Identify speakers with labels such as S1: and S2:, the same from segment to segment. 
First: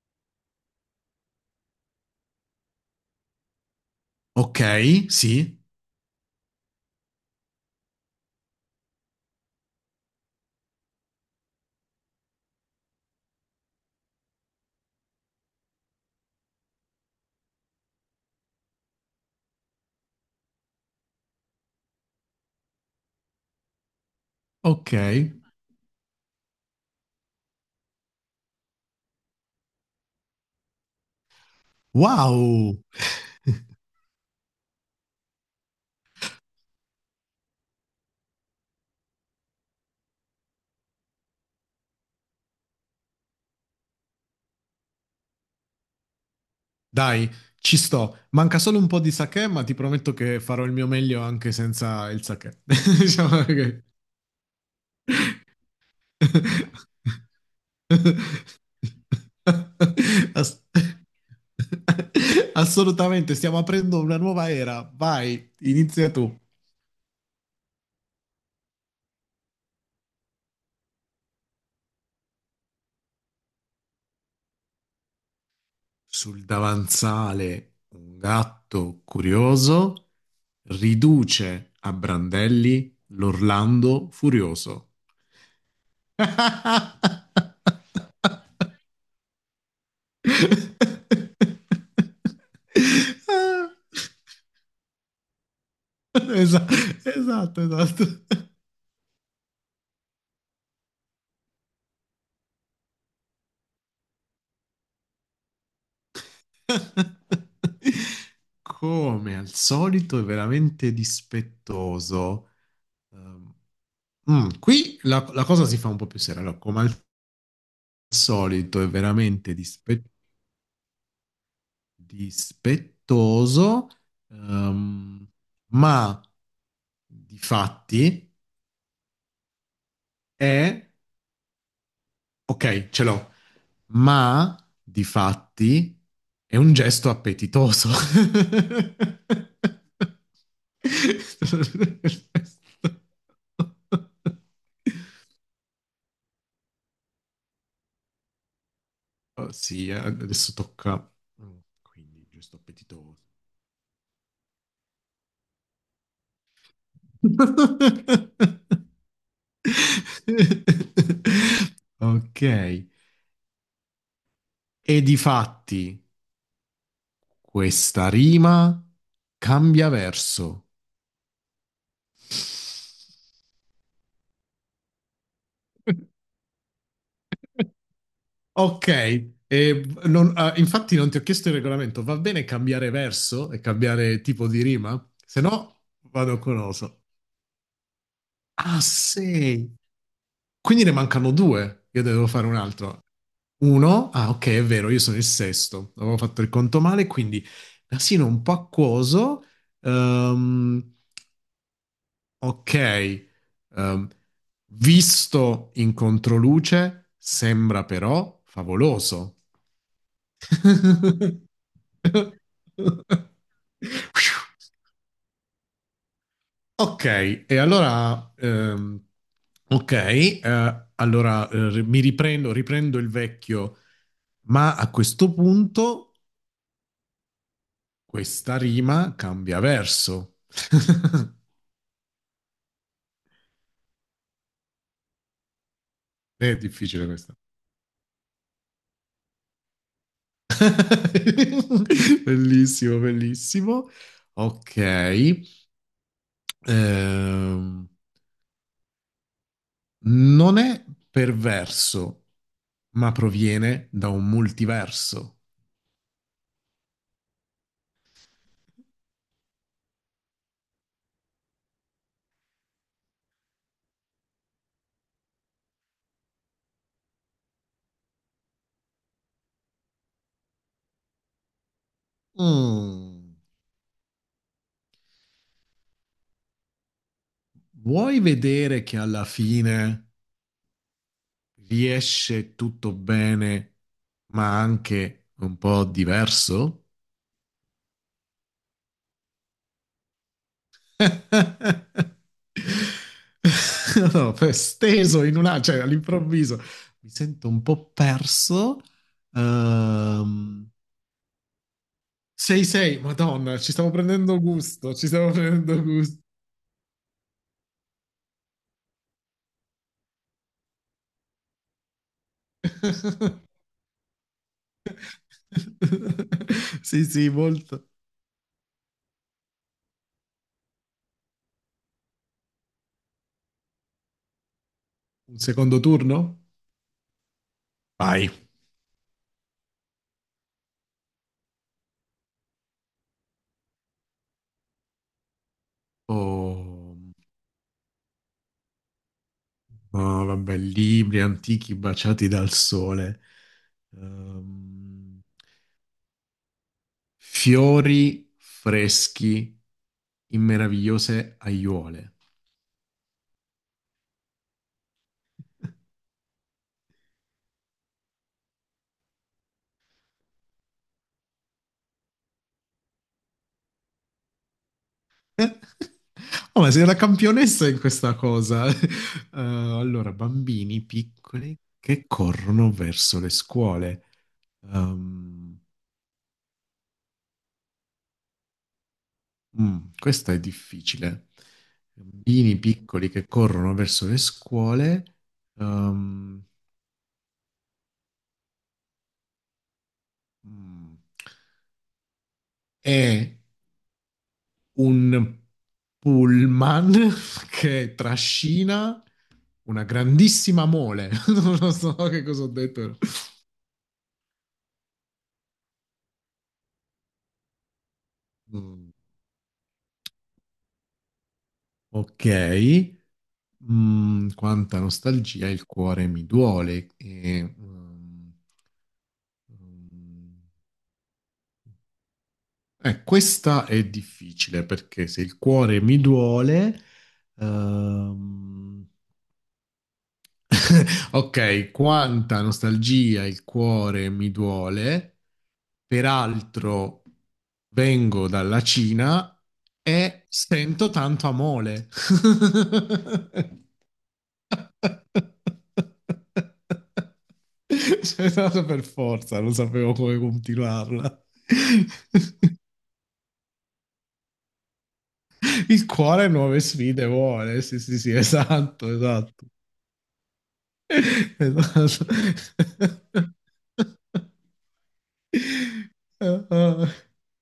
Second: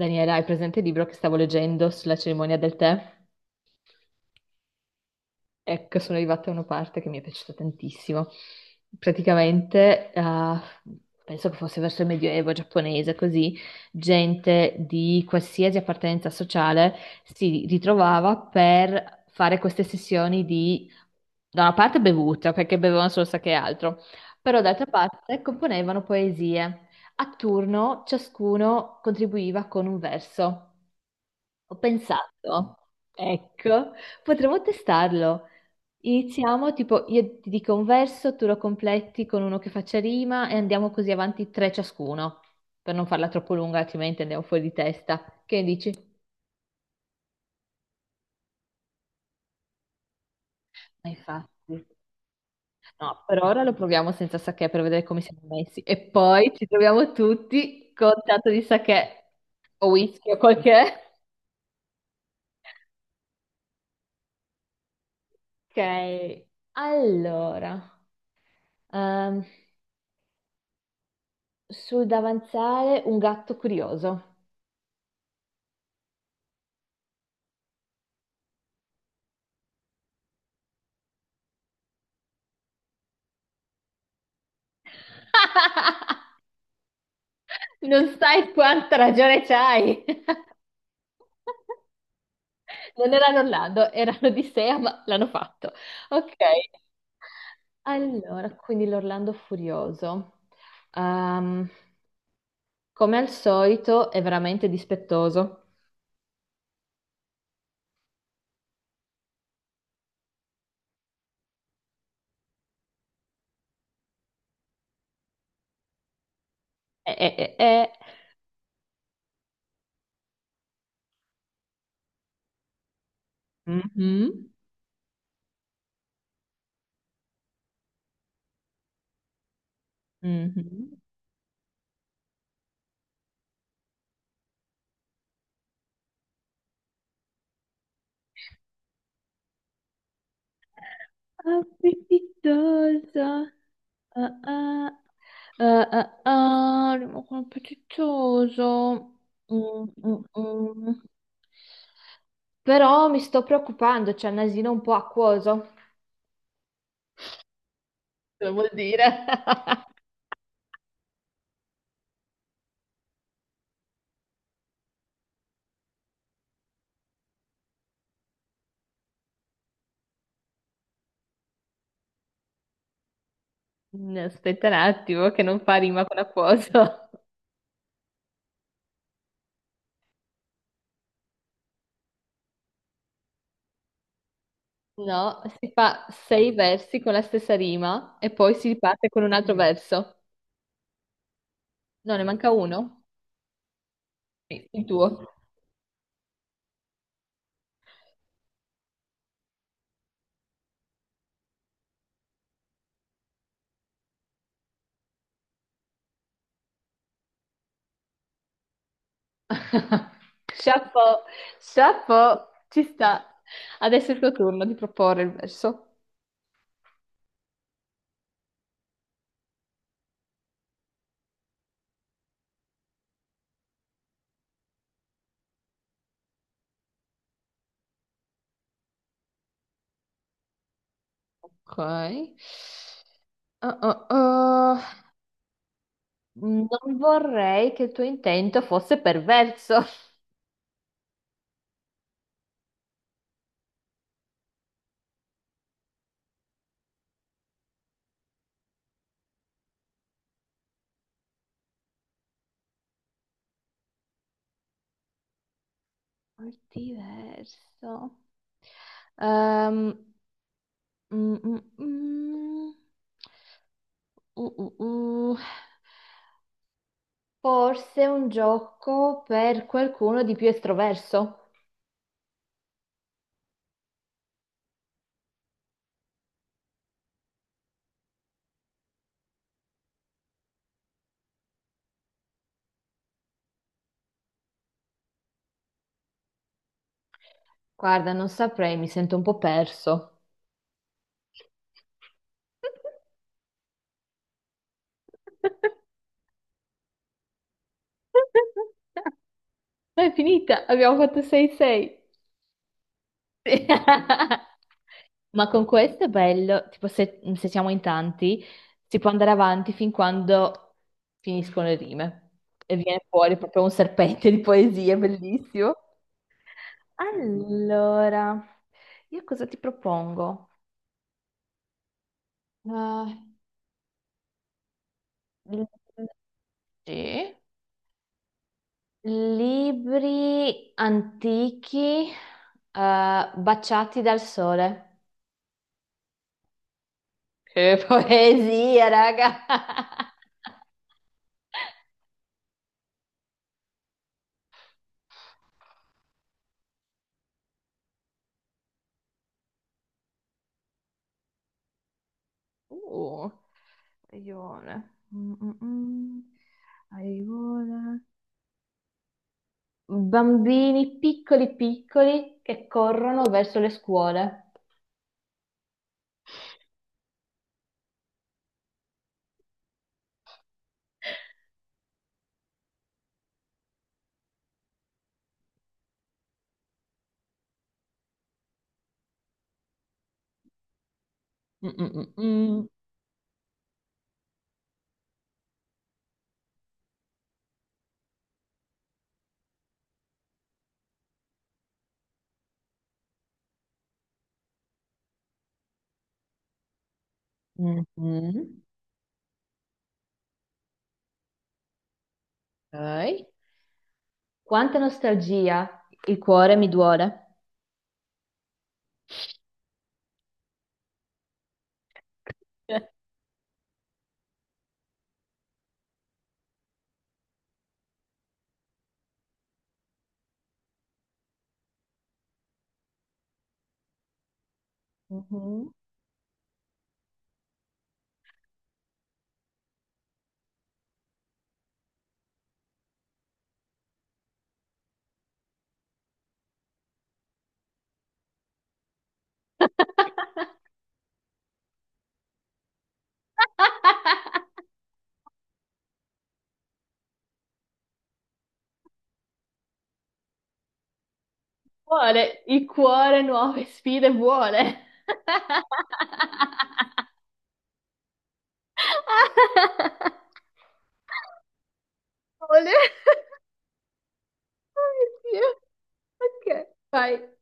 S1: Daniela, hai presente il libro che stavo leggendo sulla cerimonia del tè?
S2: Ok, sì,
S1: Ecco, sono arrivata a una parte che mi è piaciuta tantissimo. Praticamente, penso che fosse verso il Medioevo giapponese, così, gente di qualsiasi appartenenza sociale si ritrovava per fare queste sessioni di, da una parte bevuta, perché bevevano solo sake e altro, però d'altra
S2: ok.
S1: parte componevano poesie. A turno ciascuno contribuiva con un verso. Ho
S2: Wow!
S1: pensato, ecco, potremmo testarlo. Iniziamo, tipo, io ti dico un verso, tu lo completi con uno che faccia rima e andiamo così avanti tre ciascuno, per non farla troppo lunga, altrimenti andiamo fuori di testa. Che ne dici?
S2: Dai, ci sto. Manca solo un po' di sake, ma ti prometto che farò il mio
S1: Ma
S2: meglio anche
S1: infatti.
S2: senza il sake.
S1: No, per
S2: Diciamo
S1: ora lo
S2: che...
S1: proviamo senza sake per vedere come siamo messi e poi ci troviamo tutti con tanto di sake o whisky o quel
S2: Ass-
S1: che è.
S2: Assolutamente, stiamo aprendo una nuova era. Vai, inizia tu.
S1: Ok, allora, ehm, sul davanzale un gatto curioso.
S2: Sul davanzale un gatto curioso riduce a brandelli l'Orlando furioso.
S1: Non sai quanta ragione c'hai. Non erano Orlando, erano Odissea, ma l'hanno fatto. Ok,
S2: Esa- Esatto, esatto.
S1: allora, quindi l'Orlando furioso. Ehm, Come al solito, è veramente dispettoso.
S2: Come al solito è veramente dispettoso. Ehm, qui la cosa si fa un po' più seria. Allora, come al
S1: Eh.
S2: solito è veramente dispettoso,
S1: Mhm,
S2: ehm, ma di fatti è...
S1: mhm.
S2: Ok, ce l'ho, ma di fatti è un gesto appetitoso.
S1: Appetitosa. Ah, ah, ah, ah, ah, rimane appetitoso.
S2: Oh, sì,
S1: Mm, mm,
S2: adesso tocca...
S1: mm.
S2: Quindi, gesto
S1: Però
S2: appetitoso.
S1: mi sto preoccupando, c'è il nasino un po' acquoso. Cosa vuol dire?
S2: Ok, e difatti questa rima cambia verso.
S1: No, aspetta un attimo, che non fa rima con acquoso.
S2: Ok, infatti non ti ho chiesto il regolamento, va bene cambiare verso e cambiare tipo di rima? Se
S1: No, si
S2: no
S1: fa
S2: vado
S1: sei
S2: con
S1: versi
S2: oso.
S1: con la stessa rima e poi si
S2: Ah,
S1: parte con un altro
S2: sei.
S1: verso.
S2: Quindi ne mancano due. Io
S1: No, ne
S2: devo fare
S1: manca
S2: un altro.
S1: uno?
S2: Uno, ah, ok, è
S1: Sì. Il
S2: vero, io sono il
S1: tuo.
S2: sesto. Avevo fatto il conto male, quindi nasino un po' acquoso. Ehm, ok, Ehm, visto in controluce, sembra però favoloso.
S1: Chapeau, chapeau, ci sta. Adesso è il tuo turno di proporre il verso.
S2: Ok, e allora, ok, allora mi riprendo, riprendo il vecchio, ma a questo punto questa rima cambia verso.
S1: Ok. Ah, ah, ah.
S2: È
S1: Non
S2: difficile questa.
S1: vorrei che il tuo intento fosse perverso.
S2: Bellissimo, bellissimo. Ok, ehm, non è perverso, ma proviene da un multiverso.
S1: Diverso. Ehm, mm, mm, mm. Uh, uh, uh. Forse un gioco per qualcuno di più estroverso.
S2: Mm. Vuoi vedere che alla fine riesce tutto bene, ma anche un po' diverso?
S1: Guarda, non saprei, mi sento un po' perso.
S2: No, steso in una, cioè all'improvviso mi sento un po' perso.
S1: No, è finita,
S2: Ehm,
S1: abbiamo fatto 6-6.
S2: 6-6, Madonna, ci stiamo prendendo gusto, ci stiamo
S1: Ma con
S2: prendendo
S1: questo è
S2: gusto.
S1: bello, tipo se siamo in tanti, si può andare avanti fin quando finiscono le rime e viene fuori proprio un serpente di poesie, è bellissimo.
S2: Sì, sì, molto.
S1: Allora, io cosa ti propongo? Ah,
S2: Un
S1: eh,
S2: secondo turno?
S1: sì.
S2: Vai.
S1: Libri antichi, baciati dal sole.
S2: Oh.
S1: Che poesia, raga!
S2: Ah, vabbè, libri antichi baciati dal sole, Ehm, fiori freschi in meravigliose aiuole.
S1: Uh, aione. Mm, mm, mm. Aione. Bambini piccoli piccoli che corrono verso le scuole.
S2: Oh, ma sei una campionessa in questa cosa. Allora, bambini piccoli che corrono verso le scuole. Ehm, questa è difficile.
S1: Mm, mm,
S2: Bambini
S1: mm,
S2: piccoli che corrono verso le scuole. Ehm, mm. È un pullman
S1: mm.
S2: che
S1: Mhm.
S2: trascina una grandissima mole. Non lo so che cosa ho detto.
S1: Ok. Quanta nostalgia, il cuore mi duole.
S2: Mm, ok. Mm, quanta nostalgia, il cuore mi duole. Mm, questa è difficile perché se il
S1: Mhm.
S2: cuore mi duole, ehm, ok, quanta nostalgia il cuore mi duole, peraltro vengo dalla Cina e sento tanto amore. C'è stato per forza, non sapevo come continuarla.
S1: Vuole il cuore nuove sfide, vuole.
S2: Il cuore nuove sfide vuole, sì, sì, sì, esatto, esatto. Esatto.
S1: Ole. Oh mio Dio.
S2: Ah,
S1: Ok.
S2: ah.
S1: Vai.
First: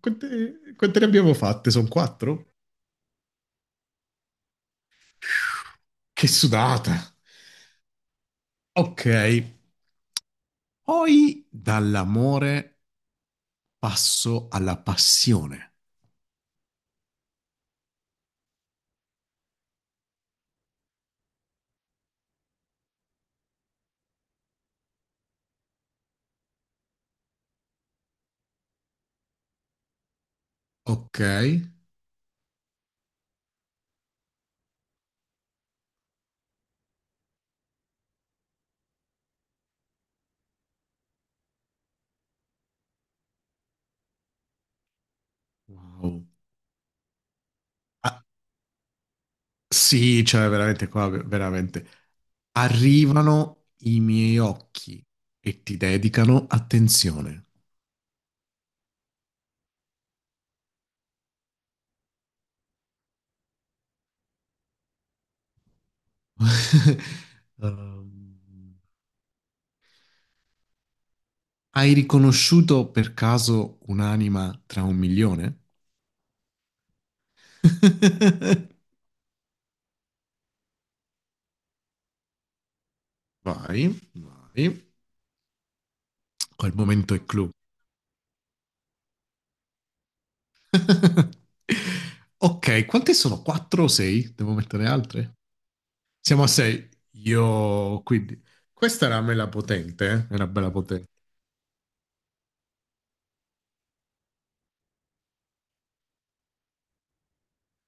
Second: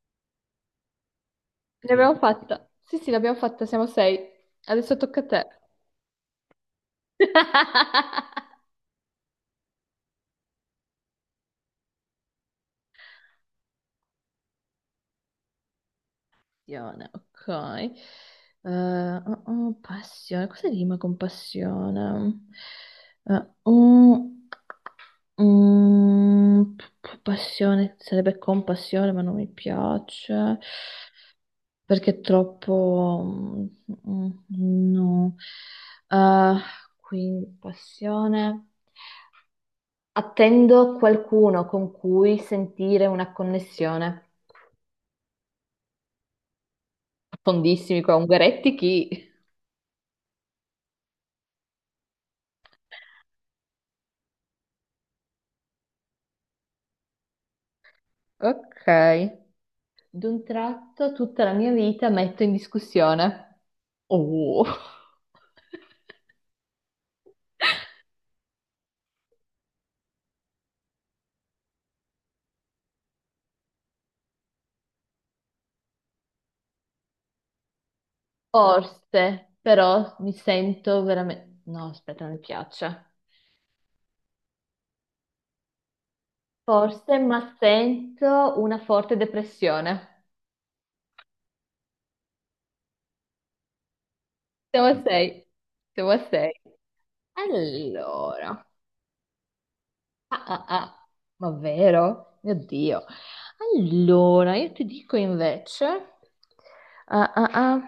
S2: Quante ne abbiamo fatte? Sono
S1: L'abbiamo
S2: quattro?
S1: fatta. Sì, sì, l'abbiamo fatta, siamo sei. Adesso tocca a te.
S2: Che sudata! Ok, poi dall'amore passo alla passione.
S1: Passione, ok. Oh, oh, passione, cosa rima con passione? Oh, mm, passione, sarebbe compassione, ma non mi piace.
S2: Ok.
S1: Perché troppo... mm, no. Eh, quindi, passione. Attendo qualcuno con cui sentire una connessione.
S2: Wow.
S1: Fondissimi qua,
S2: Ah,
S1: Ungaretti chi?
S2: sì, cioè veramente qua, veramente. Arrivano i miei occhi e ti dedicano attenzione.
S1: Ok. D'un tratto tutta la mia vita metto in discussione. Oh.
S2: Ehm, hai riconosciuto per caso un'anima tra un milione?
S1: Forse, però mi sento veramente... No, aspetta, non mi piace.
S2: Vai, vai. Quel momento
S1: Forse,
S2: è clou.
S1: ma sento una forte depressione.
S2: Ok, quante sono? Quattro o sei? Devo
S1: Siamo
S2: mettere
S1: a
S2: altre?
S1: sei. Siamo a
S2: Siamo a
S1: sei.
S2: sei. Io, quindi...
S1: Allora.
S2: Questa era mela potente, eh?
S1: Ah,
S2: Era
S1: ah,
S2: bella
S1: ah.
S2: potente.
S1: Ma vero? Mio Dio. Allora, io ti dico invece. Ah, ah, ah.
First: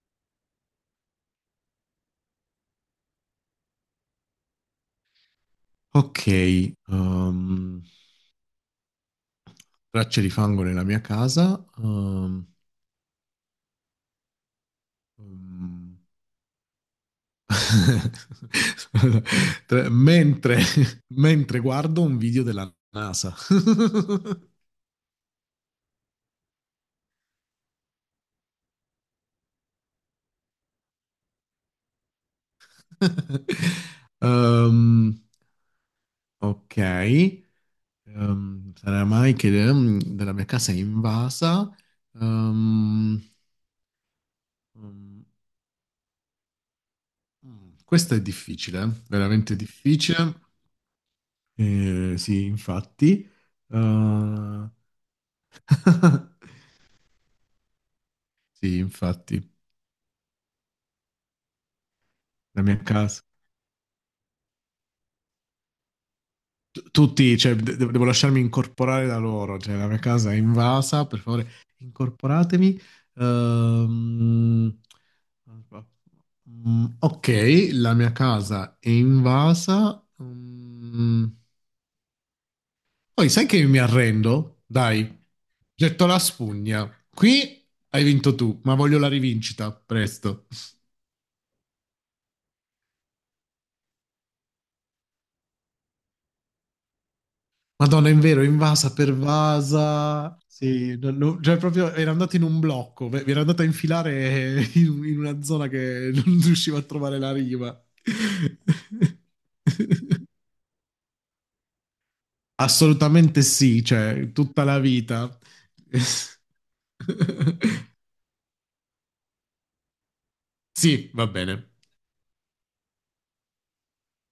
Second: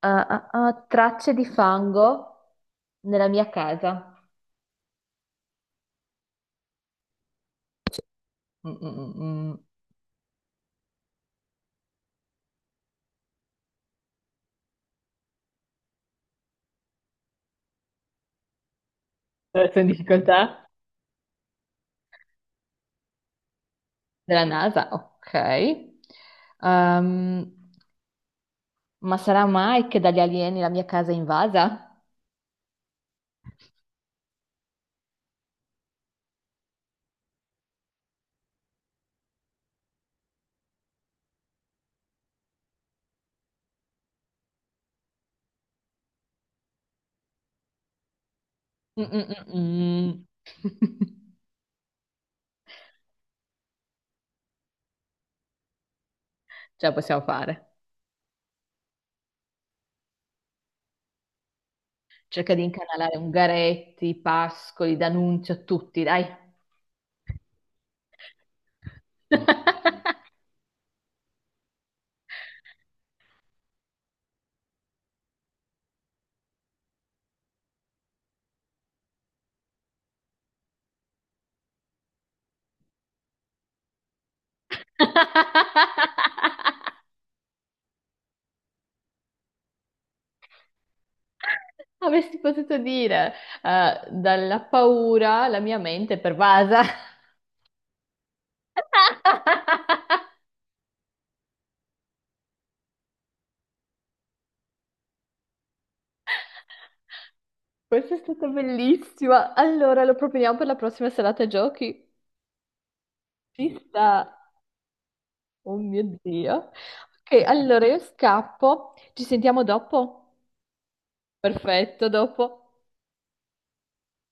S1: Ah, ah, ah. Tracce di fango nella mia casa.
S2: Ok,
S1: Mm, mm, mm, mm.
S2: tracce di fango nella mia casa. Um,
S1: Adesso in
S2: Tre- mentre,
S1: difficoltà?
S2: mentre guardo un video della NASA.
S1: Della NASA, ok. Ehm, ma sarà mai che dagli alieni la mia casa è invasa?
S2: Ehm, ok, sarà mai che della mia casa è invasa. Ehm, mm, questa è difficile,
S1: Mm, mm,
S2: veramente
S1: mm,
S2: difficile.
S1: mm.
S2: Sì, infatti. Eh,
S1: Ce la possiamo fare.
S2: sì, infatti,
S1: Cerca di
S2: la mia
S1: incanalare
S2: casa.
S1: Ungaretti, Pascoli, D'Annunzio, tutti, dai.
S2: Tutti, cioè, devo lasciarmi incorporare da loro, cioè, la mia casa è invasa, per favore, incorporatemi. Ehm, ok, la mia casa è invasa. Mm, poi sai che mi arrendo? Dai, getto la spugna. Qui hai vinto tu, ma voglio la rivincita, presto.
S1: Avresti potuto dire, dalla paura la mia mente è pervasa.
S2: Madonna, in vero, invasa, pervasa. Sì, cioè proprio era andata in un blocco, era andata a infilare in, in una zona che non riusciva a trovare la riva.
S1: Questa è stata bellissima. Allora, lo proponiamo per la prossima serata giochi.
S2: Assolutamente
S1: Ci
S2: sì,
S1: sta.
S2: cioè, tutta la vita.
S1: Oh mio Dio. Ok, allora io scappo. Ci sentiamo dopo?
S2: Sì, va bene.
S1: Perfetto, dopo.